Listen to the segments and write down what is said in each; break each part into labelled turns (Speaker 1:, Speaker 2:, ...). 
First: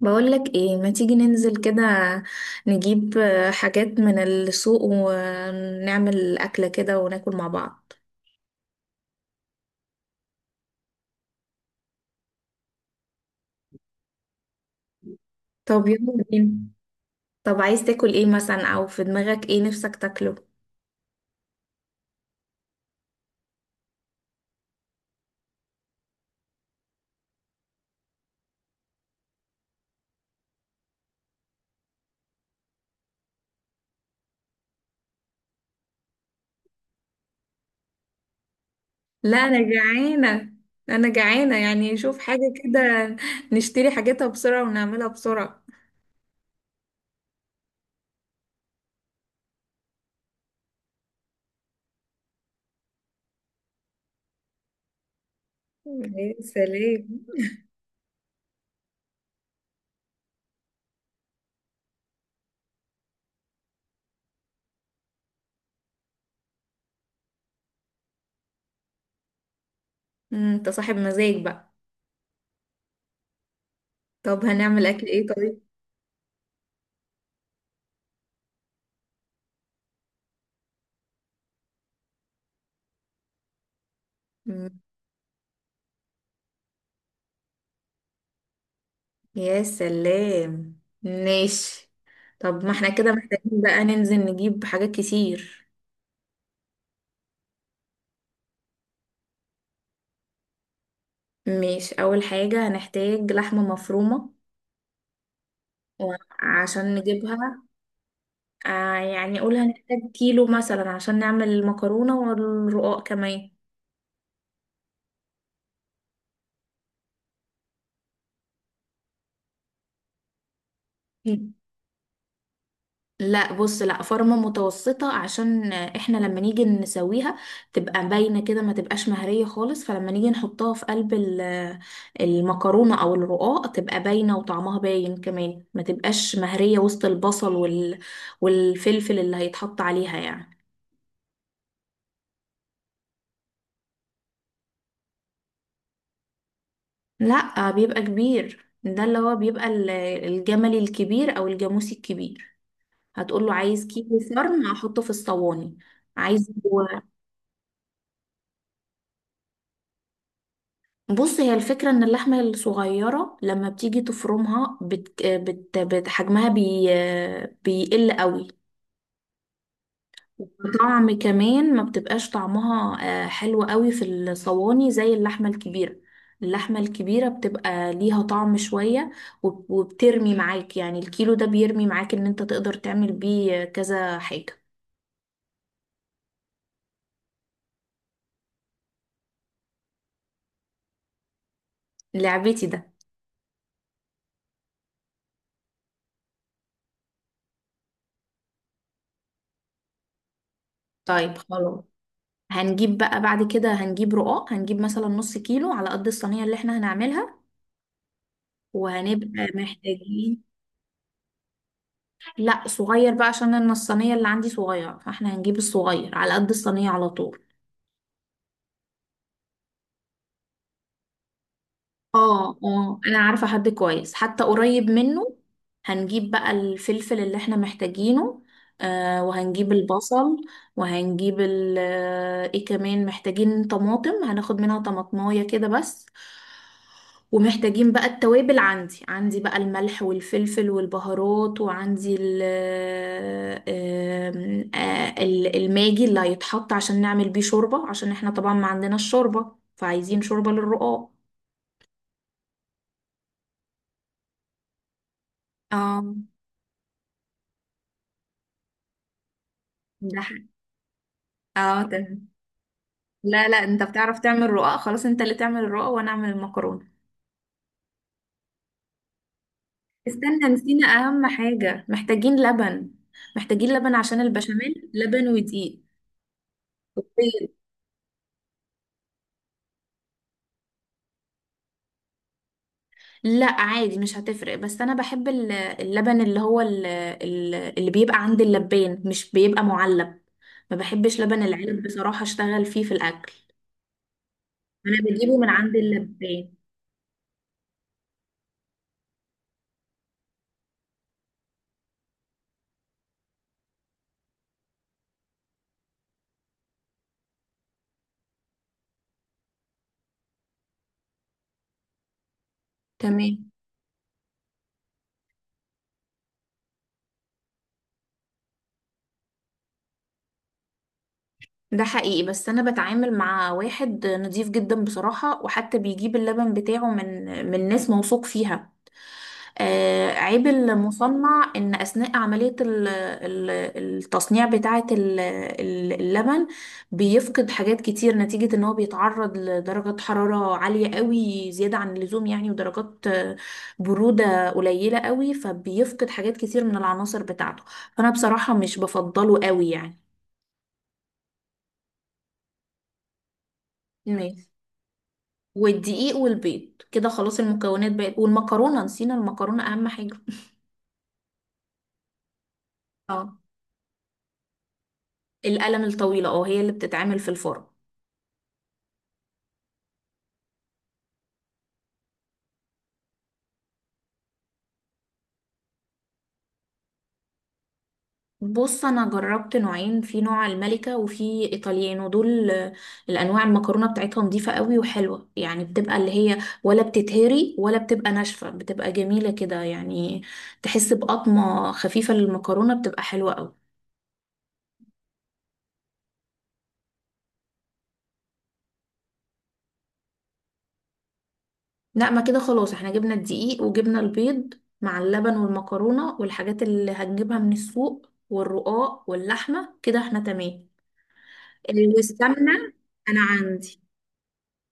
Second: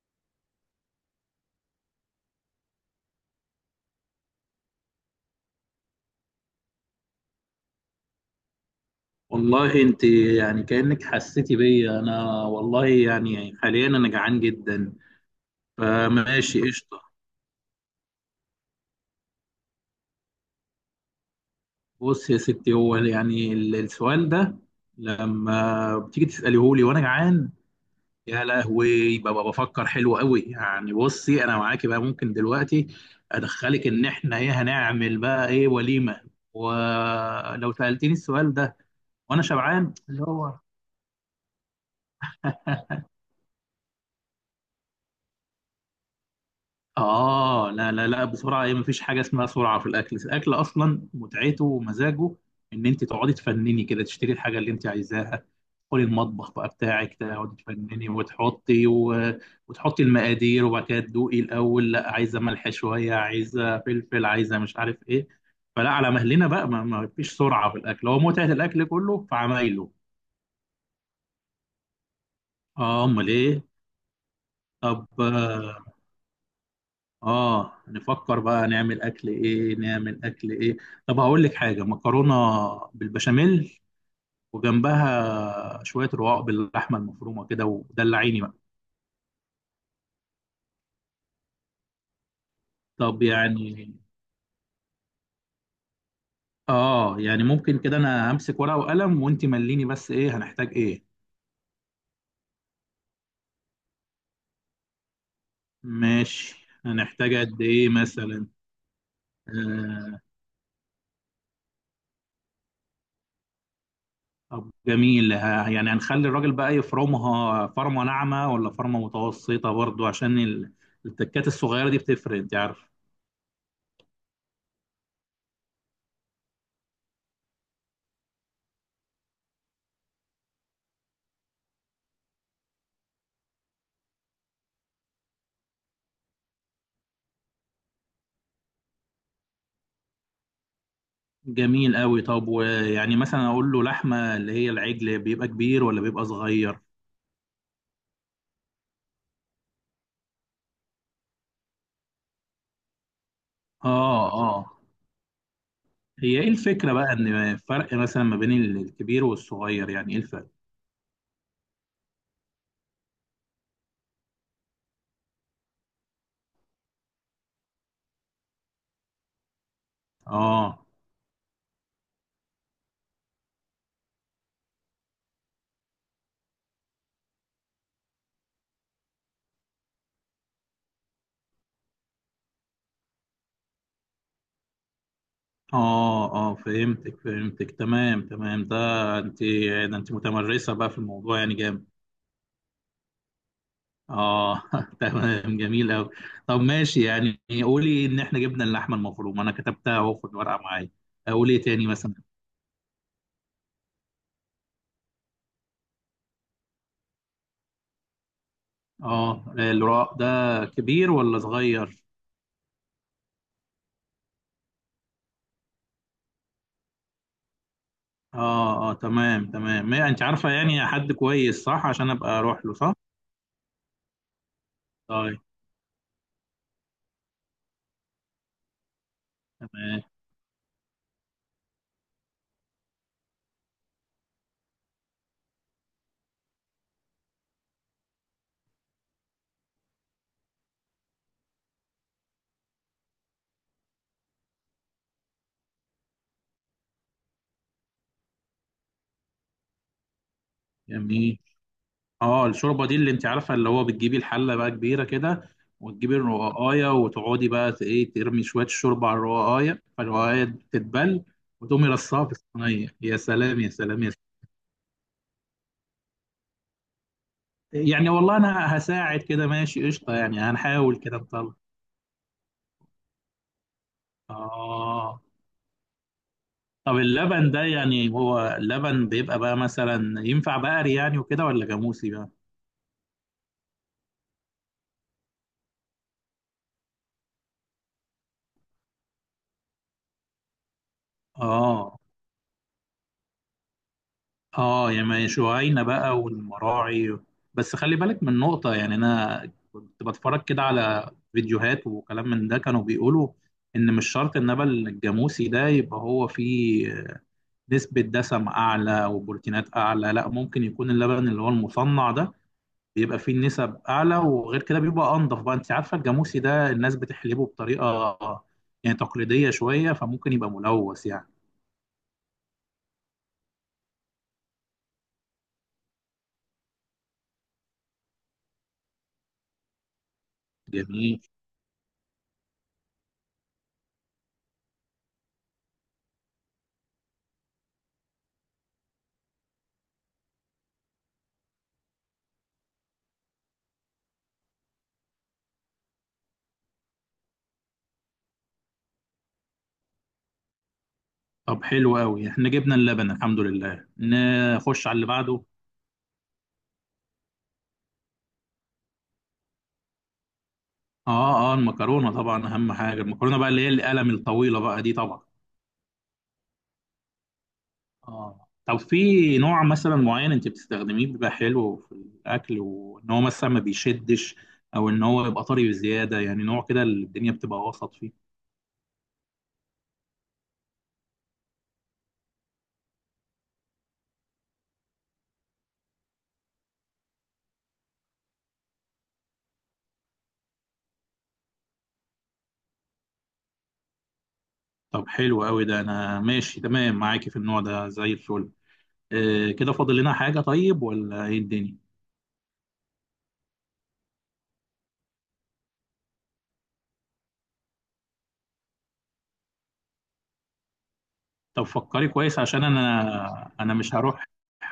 Speaker 1: بقولك ايه ما تيجي ننزل كده نجيب حاجات من السوق ونعمل أكلة كده وناكل مع بعض.
Speaker 2: والله انت يعني كأنك حسيتي بيا. انا والله يعني حاليا انا جعان جدا،
Speaker 1: طب يلا بينا.
Speaker 2: فماشي قشطة.
Speaker 1: طب عايز تاكل ايه مثلا او في دماغك ايه نفسك تاكله؟
Speaker 2: بص يا ستي، هو يعني السؤال ده لما بتيجي تسأليه لي وانا جعان، يا لهوي ببقى بفكر حلو قوي. يعني بصي، انا معاكي بقى، ممكن دلوقتي ادخلك ان احنا ايه هنعمل بقى، ايه، وليمة. ولو سألتني السؤال ده
Speaker 1: لا
Speaker 2: وانا
Speaker 1: انا
Speaker 2: شبعان اللي
Speaker 1: جعانة.
Speaker 2: هو
Speaker 1: انا جعانة يعني شوف حاجة كده، نشتري حاجتها بسرعة ونعملها بسرعة.
Speaker 2: آه لا لا لا، بسرعة إيه؟ مفيش حاجة اسمها سرعة في الأكل، الأكل أصلا متعته ومزاجه إن أنت تقعدي تفنني كده، تشتري الحاجة اللي أنت عايزاها، تدخلي
Speaker 1: يا
Speaker 2: المطبخ بقى
Speaker 1: سلام.
Speaker 2: بتاعك، تقعدي تفنني وتحطي المقادير، وبعد كده تدوقي الأول، لا عايزة ملح شوية، عايزة فلفل، عايزة مش عارف إيه، فلا، على مهلنا بقى، ما فيش سرعة في الأكل، هو متعة الأكل كله في عمايله.
Speaker 1: مم، انت صاحب مزاج بقى.
Speaker 2: آه أمال إيه؟
Speaker 1: طب هنعمل اكل
Speaker 2: طب،
Speaker 1: ايه؟
Speaker 2: اه نفكر بقى نعمل اكل ايه، نعمل اكل ايه. طب هقول لك حاجه، مكرونه بالبشاميل،
Speaker 1: طيب.
Speaker 2: وجنبها شويه رقاق باللحمه المفرومه كده، ودلعيني بقى.
Speaker 1: يا سلام ماشي. طب ما احنا كده
Speaker 2: طب
Speaker 1: محتاجين بقى
Speaker 2: يعني،
Speaker 1: ننزل نجيب حاجات كتير.
Speaker 2: اه يعني ممكن كده، انا همسك ورقه وقلم وانت مليني بس ايه، هنحتاج ايه.
Speaker 1: ماشي، اول حاجة هنحتاج لحمة مفرومة
Speaker 2: ماشي،
Speaker 1: وعشان
Speaker 2: هنحتاج قد
Speaker 1: نجيبها
Speaker 2: ايه مثلا.
Speaker 1: يعني قول هنحتاج
Speaker 2: آه.
Speaker 1: كيلو مثلا عشان نعمل المكرونة والرقاق كمان.
Speaker 2: طب جميل، يعني هنخلي الراجل بقى يفرمها فرمه ناعمه ولا فرمه متوسطه، برضو عشان التكات الصغيره دي بتفرق انت عارف.
Speaker 1: لا بص، لا فورمة متوسطة عشان احنا لما نيجي نسويها تبقى باينة كده، ما تبقاش مهرية خالص، فلما نيجي نحطها في قلب المكرونة او الرقاق تبقى باينة وطعمها باين كمان، ما تبقاش مهرية وسط البصل والفلفل اللي هيتحط عليها يعني.
Speaker 2: جميل قوي. طب ويعني مثلا اقول له لحمه اللي هي العجل بيبقى كبير ولا بيبقى صغير.
Speaker 1: لا بيبقى كبير، ده اللي هو بيبقى الجملي الكبير او الجاموسي الكبير. هتقول له عايز كيلو
Speaker 2: اه
Speaker 1: فرن
Speaker 2: اه.
Speaker 1: احطه في الصواني.
Speaker 2: هي ايه
Speaker 1: عايز،
Speaker 2: الفكره بقى ان فرق مثلا ما بين الكبير والصغير، يعني ايه الفرق.
Speaker 1: بص هي الفكرة ان اللحمة الصغيرة لما بتيجي تفرمها حجمها بيقل قوي،
Speaker 2: اه
Speaker 1: وطعم كمان ما بتبقاش طعمها حلو قوي في الصواني زي اللحمة الكبيرة. اللحمة الكبيرة بتبقى ليها طعم شوية وبترمي معاك، يعني الكيلو ده بيرمي معاك ان انت تقدر تعمل بيه كذا حاجة.
Speaker 2: اه اه، فهمتك فهمتك، تمام تمام. ده انت، ده انت متمرسه بقى في الموضوع، يعني جامد.
Speaker 1: لعبتي ده.
Speaker 2: اه تمام، جميل قوي. طب ماشي، يعني قولي ان احنا جبنا اللحمه المفرومه، انا كتبتها اهو في الورقه معايا.
Speaker 1: طيب
Speaker 2: اقول ايه
Speaker 1: خلاص.
Speaker 2: تاني مثلا.
Speaker 1: هنجيب بقى بعد كده، هنجيب رقاق، هنجيب مثلا نص كيلو على قد الصينية اللي احنا هنعملها
Speaker 2: اه،
Speaker 1: وهنبقى
Speaker 2: الرق ده
Speaker 1: محتاجين.
Speaker 2: كبير ولا صغير.
Speaker 1: لا صغير بقى عشان أنا الصينية اللي عندي صغيرة، فاحنا هنجيب الصغير على قد الصينية على طول.
Speaker 2: اه اه تمام تمام، ما انت عارفه يعني حد كويس، صح، عشان ابقى
Speaker 1: اه
Speaker 2: اروح له، صح.
Speaker 1: اه انا عارفة حد كويس حتى قريب منه.
Speaker 2: طيب.
Speaker 1: هنجيب بقى الفلفل اللي احنا محتاجينه، آه وهنجيب
Speaker 2: تمام.
Speaker 1: البصل، وهنجيب ال آه، ايه، كمان محتاجين طماطم، هناخد منها طماطماية كده بس، ومحتاجين بقى التوابل، عندي بقى الملح والفلفل والبهارات وعندي ال آه، آم، آه، ال- الماجي اللي هيتحط عشان نعمل بيه شوربة، عشان احنا طبعا ما عندناش شوربة فعايزين شوربة للرقاق.
Speaker 2: جميل. اه، الشوربه دي اللي انت عارفه اللي هو بتجيبي الحله بقى كبيره كده،
Speaker 1: اه.
Speaker 2: وتجيبي الرقاقايه وتقعدي بقى ايه ترمي شويه الشوربه على الرقاقايه،
Speaker 1: ده حق.
Speaker 2: فالرقاقايه تتبل،
Speaker 1: اه
Speaker 2: وتقومي رصاها
Speaker 1: تمام.
Speaker 2: في الصينيه، يا
Speaker 1: لا لا
Speaker 2: سلام يا
Speaker 1: انت
Speaker 2: سلام يا سلام.
Speaker 1: بتعرف تعمل رقاق، خلاص انت اللي تعمل الرقاق وانا اعمل المكرونه.
Speaker 2: يعني والله انا هساعد كده، ماشي قشطه، يعني
Speaker 1: استنى، نسينا
Speaker 2: هنحاول كده
Speaker 1: اهم
Speaker 2: نطلع.
Speaker 1: حاجه، محتاجين لبن. محتاجين لبن عشان البشاميل،
Speaker 2: اه.
Speaker 1: لبن ودقيق
Speaker 2: طب
Speaker 1: وبيض.
Speaker 2: اللبن ده يعني، هو اللبن بيبقى بقى مثلا ينفع بقري يعني وكده ولا جاموسي بقى.
Speaker 1: لا عادي مش هتفرق، بس انا بحب اللبن اللي هو اللي بيبقى عند اللبان مش بيبقى معلب. ما بحبش لبن العلب
Speaker 2: اه
Speaker 1: بصراحه، اشتغل فيه في الاكل.
Speaker 2: اه،
Speaker 1: انا
Speaker 2: يعني
Speaker 1: بجيبه من عند
Speaker 2: شعينة بقى
Speaker 1: اللبان.
Speaker 2: والمراعي. بس خلي بالك من نقطة، يعني أنا كنت بتفرج كده على فيديوهات وكلام من ده، كانوا بيقولوا إن مش شرط النبل الجاموسي ده يبقى هو فيه نسبة دسم أعلى وبروتينات أعلى، لا، ممكن يكون اللبن اللي هو المصنع ده بيبقى فيه
Speaker 1: تمام.
Speaker 2: نسب أعلى. وغير كده بيبقى أنضف بقى، أنت عارفة الجاموسي ده الناس بتحلبه بطريقة يعني تقليدية شوية، فممكن يبقى ملوث يعني.
Speaker 1: ده حقيقي بس انا بتعامل مع واحد نضيف جدا بصراحة، وحتى بيجيب اللبن بتاعه من ناس موثوق فيها. آه، عيب
Speaker 2: جميل.
Speaker 1: المصنع ان اثناء عملية التصنيع بتاعة اللبن بيفقد حاجات كتير نتيجة ان هو بيتعرض لدرجة حرارة عالية قوي زيادة عن اللزوم يعني، ودرجات برودة قليلة قوي، فبيفقد حاجات كتير من العناصر بتاعته، فانا بصراحة مش بفضله قوي يعني.
Speaker 2: طب حلو قوي، احنا جبنا اللبن الحمد لله،
Speaker 1: ماشي.
Speaker 2: نخش على اللي بعده.
Speaker 1: والدقيق والبيض كده خلاص المكونات بقت، والمكرونة، نسينا المكرونة أهم حاجة.
Speaker 2: اه اه، المكرونه طبعا اهم حاجه،
Speaker 1: اه
Speaker 2: المكرونه بقى اللي هي القلم الطويله بقى دي طبعا.
Speaker 1: القلم الطويلة، اه هي اللي بتتعمل في الفرن.
Speaker 2: اه. طب في نوع مثلا معين انت بتستخدميه بيبقى حلو في الاكل، وان هو مثلا ما بيشدش او ان هو يبقى طري بزياده، يعني نوع كده اللي الدنيا بتبقى وسط فيه.
Speaker 1: بص أنا جربت نوعين، في نوع الملكة وفي إيطاليانو، دول الأنواع المكرونة بتاعتها نظيفة قوي وحلوة يعني، بتبقى اللي هي ولا بتتهري ولا بتبقى ناشفة، بتبقى جميلة كده يعني، تحس بقطمة خفيفة للمكرونة، بتبقى حلوة قوي.
Speaker 2: طب حلو قوي، ده انا ماشي تمام معاكي في النوع ده زي الفل. آه كده فاضل لنا حاجه طيب ولا ايه الدنيا.
Speaker 1: لا ما كده خلاص، احنا جبنا الدقيق وجبنا البيض مع اللبن والمكرونة والحاجات اللي هنجيبها من السوق والرقاق واللحمة، كده احنا تمام.
Speaker 2: طب فكري كويس عشان
Speaker 1: والسمنة
Speaker 2: انا
Speaker 1: انا
Speaker 2: انا
Speaker 1: عندي.
Speaker 2: مش هروح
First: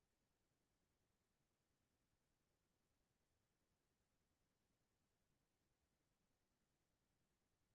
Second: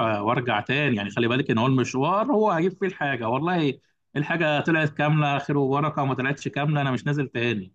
Speaker 2: وارجع تاني، يعني خلي بالك ان هو المشوار، هو هجيب فيه الحاجه، والله الحاجه طلعت كامله خير وبركه، وما طلعتش كامله انا مش نازل تاني.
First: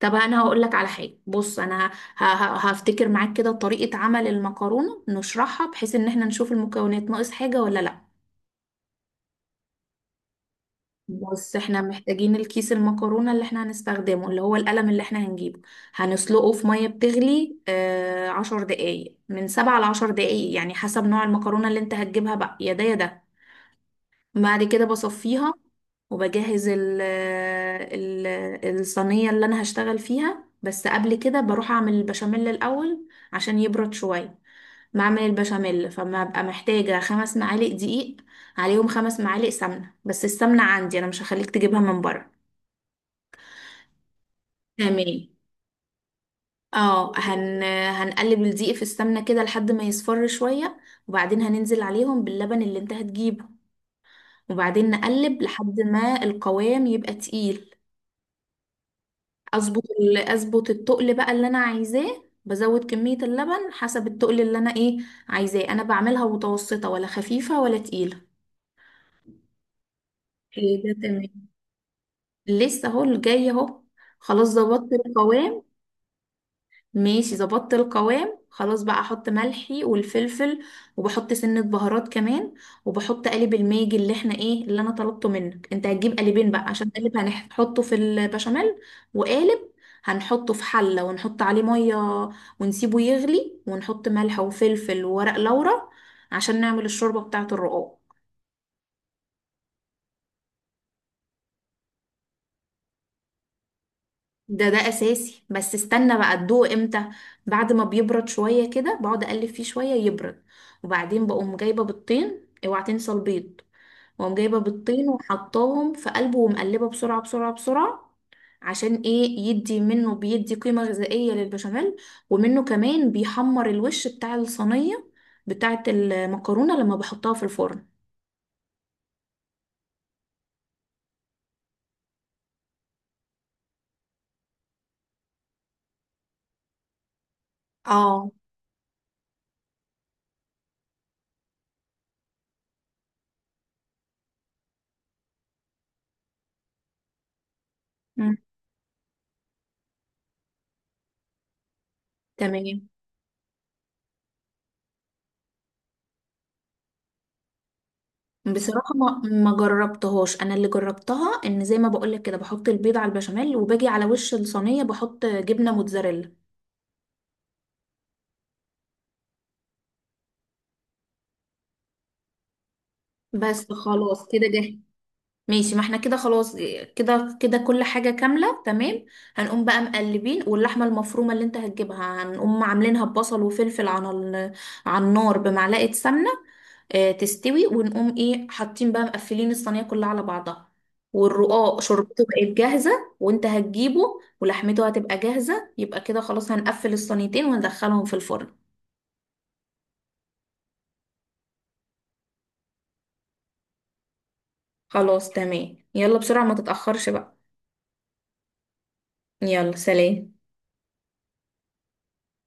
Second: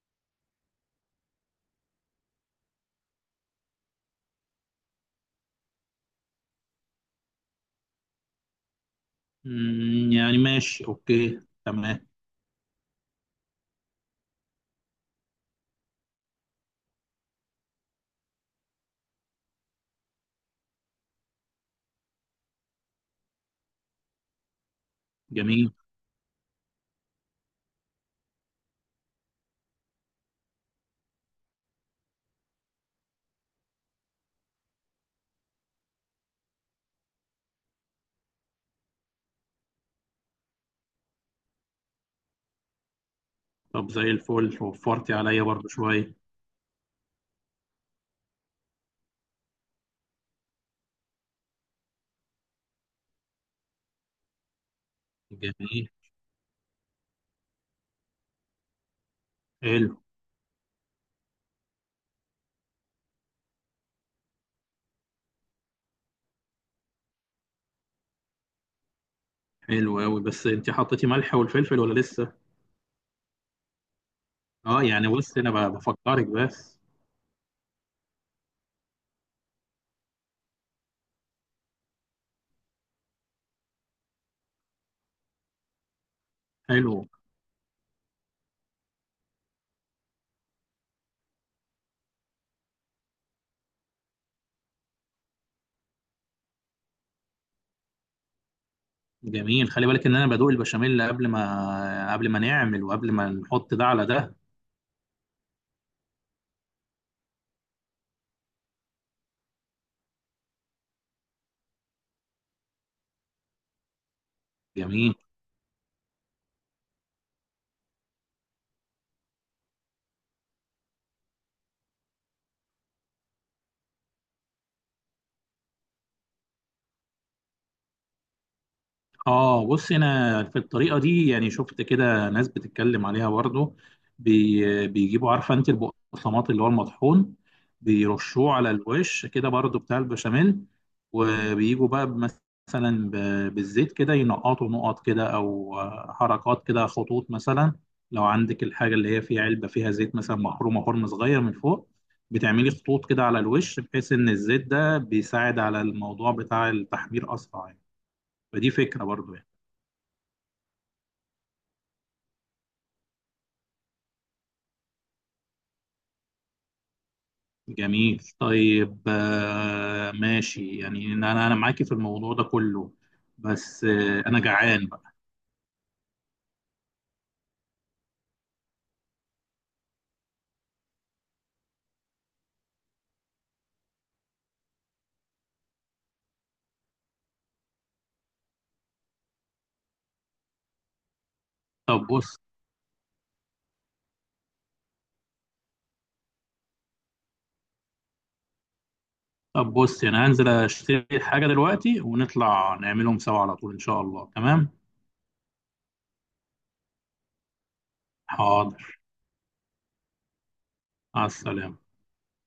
Speaker 1: طب انا هقول لك على حاجة، بص انا هفتكر معاك كده طريقة عمل المكرونة نشرحها بحيث ان احنا نشوف المكونات ناقص حاجة ولا لا.
Speaker 2: يعني ماشي اوكي
Speaker 1: بص احنا
Speaker 2: تمام.
Speaker 1: محتاجين الكيس المكرونة اللي احنا هنستخدمه اللي هو القلم اللي احنا هنجيبه، هنسلقه في مية بتغلي 10 دقايق، من 7 لـ 10 دقايق يعني حسب نوع المكرونة اللي انت هتجيبها بقى، يا ده يا ده. بعد كده بصفيها
Speaker 2: جميل.
Speaker 1: وبجهز ال ال الصينية اللي انا هشتغل فيها، بس قبل كده بروح اعمل البشاميل الاول عشان يبرد شوية. بعمل البشاميل فما ببقى محتاجة 5 معالق دقيق، عليهم 5 معالق سمنة، بس السمنة عندي أنا مش هخليك تجيبها من بره.
Speaker 2: طب زي الفل، وفرتي
Speaker 1: تمام.
Speaker 2: عليا برضو شويه.
Speaker 1: اه هن... هنقلب الدقيق في السمنة كده لحد ما يصفر شوية، وبعدين هننزل عليهم باللبن اللي انت هتجيبه، وبعدين نقلب لحد
Speaker 2: جميل.
Speaker 1: ما القوام يبقى تقيل.
Speaker 2: حلو.
Speaker 1: اظبط التقل بقى اللي انا عايزاه، بزود كمية اللبن حسب التقل اللي انا ايه عايزاه، انا بعملها متوسطة ولا خفيفة ولا تقيلة.
Speaker 2: حلو قوي، بس انت
Speaker 1: اوكي ده
Speaker 2: حطيتي ملح
Speaker 1: تمام.
Speaker 2: والفلفل ولا لسه.
Speaker 1: لسه اهو الجاي اهو. خلاص
Speaker 2: اه
Speaker 1: ظبطت
Speaker 2: يعني بص
Speaker 1: القوام.
Speaker 2: انا بفكرك بس.
Speaker 1: ماشي ظبطت القوام خلاص، بقى احط ملحي والفلفل، وبحط سنة بهارات كمان، وبحط قالب الماجي اللي احنا ايه اللي انا طلبته منك، انت هتجيب قالبين بقى، عشان
Speaker 2: حلو.
Speaker 1: قالب هنحطه في البشاميل، وقالب هنحطه في حلة ونحط عليه مية ونسيبه يغلي، ونحط ملح وفلفل وورق لورا عشان نعمل الشوربة بتاعة الرقاق.
Speaker 2: جميل، خلي بالك ان انا بدوق البشاميل قبل ما نعمل، وقبل ما نحط ده على ده.
Speaker 1: ده اساسي، بس استنى بقى ادوقه امتى. بعد ما بيبرد شويه كده بقعد اقلب فيه شويه يبرد، وبعدين بقوم جايبه بيضتين، اوعى تنسى البيض، واقوم جايبه بيضتين
Speaker 2: جميل.
Speaker 1: وحطاهم في قلبه ومقلبه بسرعه بسرعه بسرعه، عشان ايه؟ يدي منه بيدي قيمه غذائيه للبشاميل، ومنه كمان بيحمر الوش بتاع الصينيه بتاعه المكرونه لما بحطها في الفرن.
Speaker 2: اه بص، انا في الطريقه دي يعني شفت كده ناس بتتكلم عليها برضه، بيجيبوا، عارفه انت، البقسماط اللي هو المطحون،
Speaker 1: اه.
Speaker 2: بيرشوه على الوش كده برضه بتاع البشاميل، وبيجوا بقى مثلا بالزيت كده، ينقطوا نقط كده او حركات كده، خطوط مثلا. لو
Speaker 1: مم.
Speaker 2: عندك الحاجه اللي هي فيها علبه فيها زيت مثلا، محرومه حرم صغير من فوق، بتعملي
Speaker 1: تمام.
Speaker 2: خطوط كده على الوش، بحيث ان الزيت ده بيساعد على الموضوع بتاع التحمير اسرع يعني. فدي
Speaker 1: بصراحة
Speaker 2: فكرة
Speaker 1: ما
Speaker 2: برضو يعني.
Speaker 1: ما جربتهاش انا اللي جربتها ان زي ما بقولك كده بحط البيض على البشاميل، وباجي على وش الصينية بحط جبنة موتزاريلا.
Speaker 2: جميل. طيب آه ماشي، يعني انا، انا معاكي في الموضوع ده كله،
Speaker 1: بس
Speaker 2: بس آه
Speaker 1: خلاص
Speaker 2: انا
Speaker 1: كده جاهز.
Speaker 2: جعان بقى.
Speaker 1: ماشي ما احنا كده خلاص، كده كده كل حاجة كاملة تمام. هنقوم بقى مقلبين، واللحمة المفرومة اللي انت هتجيبها هنقوم عاملينها ببصل وفلفل على على النار بمعلقة سمنة، اه تستوي، ونقوم ايه حاطين بقى مقفلين الصينية كلها على بعضها، والرقاق
Speaker 2: طب
Speaker 1: شربته
Speaker 2: بص.
Speaker 1: بقت جاهزة وانت هتجيبه ولحمته هتبقى جاهزة، يبقى كده خلاص هنقفل الصينيتين وندخلهم في الفرن.
Speaker 2: طب بص، يعني هنزل اشتري حاجة دلوقتي، ونطلع نعملهم سوا على طول ان شاء الله. تمام.
Speaker 1: خلاص تمام، يلا بسرعة ما تتأخرش بقى.
Speaker 2: حاضر.
Speaker 1: يلا سلام.
Speaker 2: مع السلامة.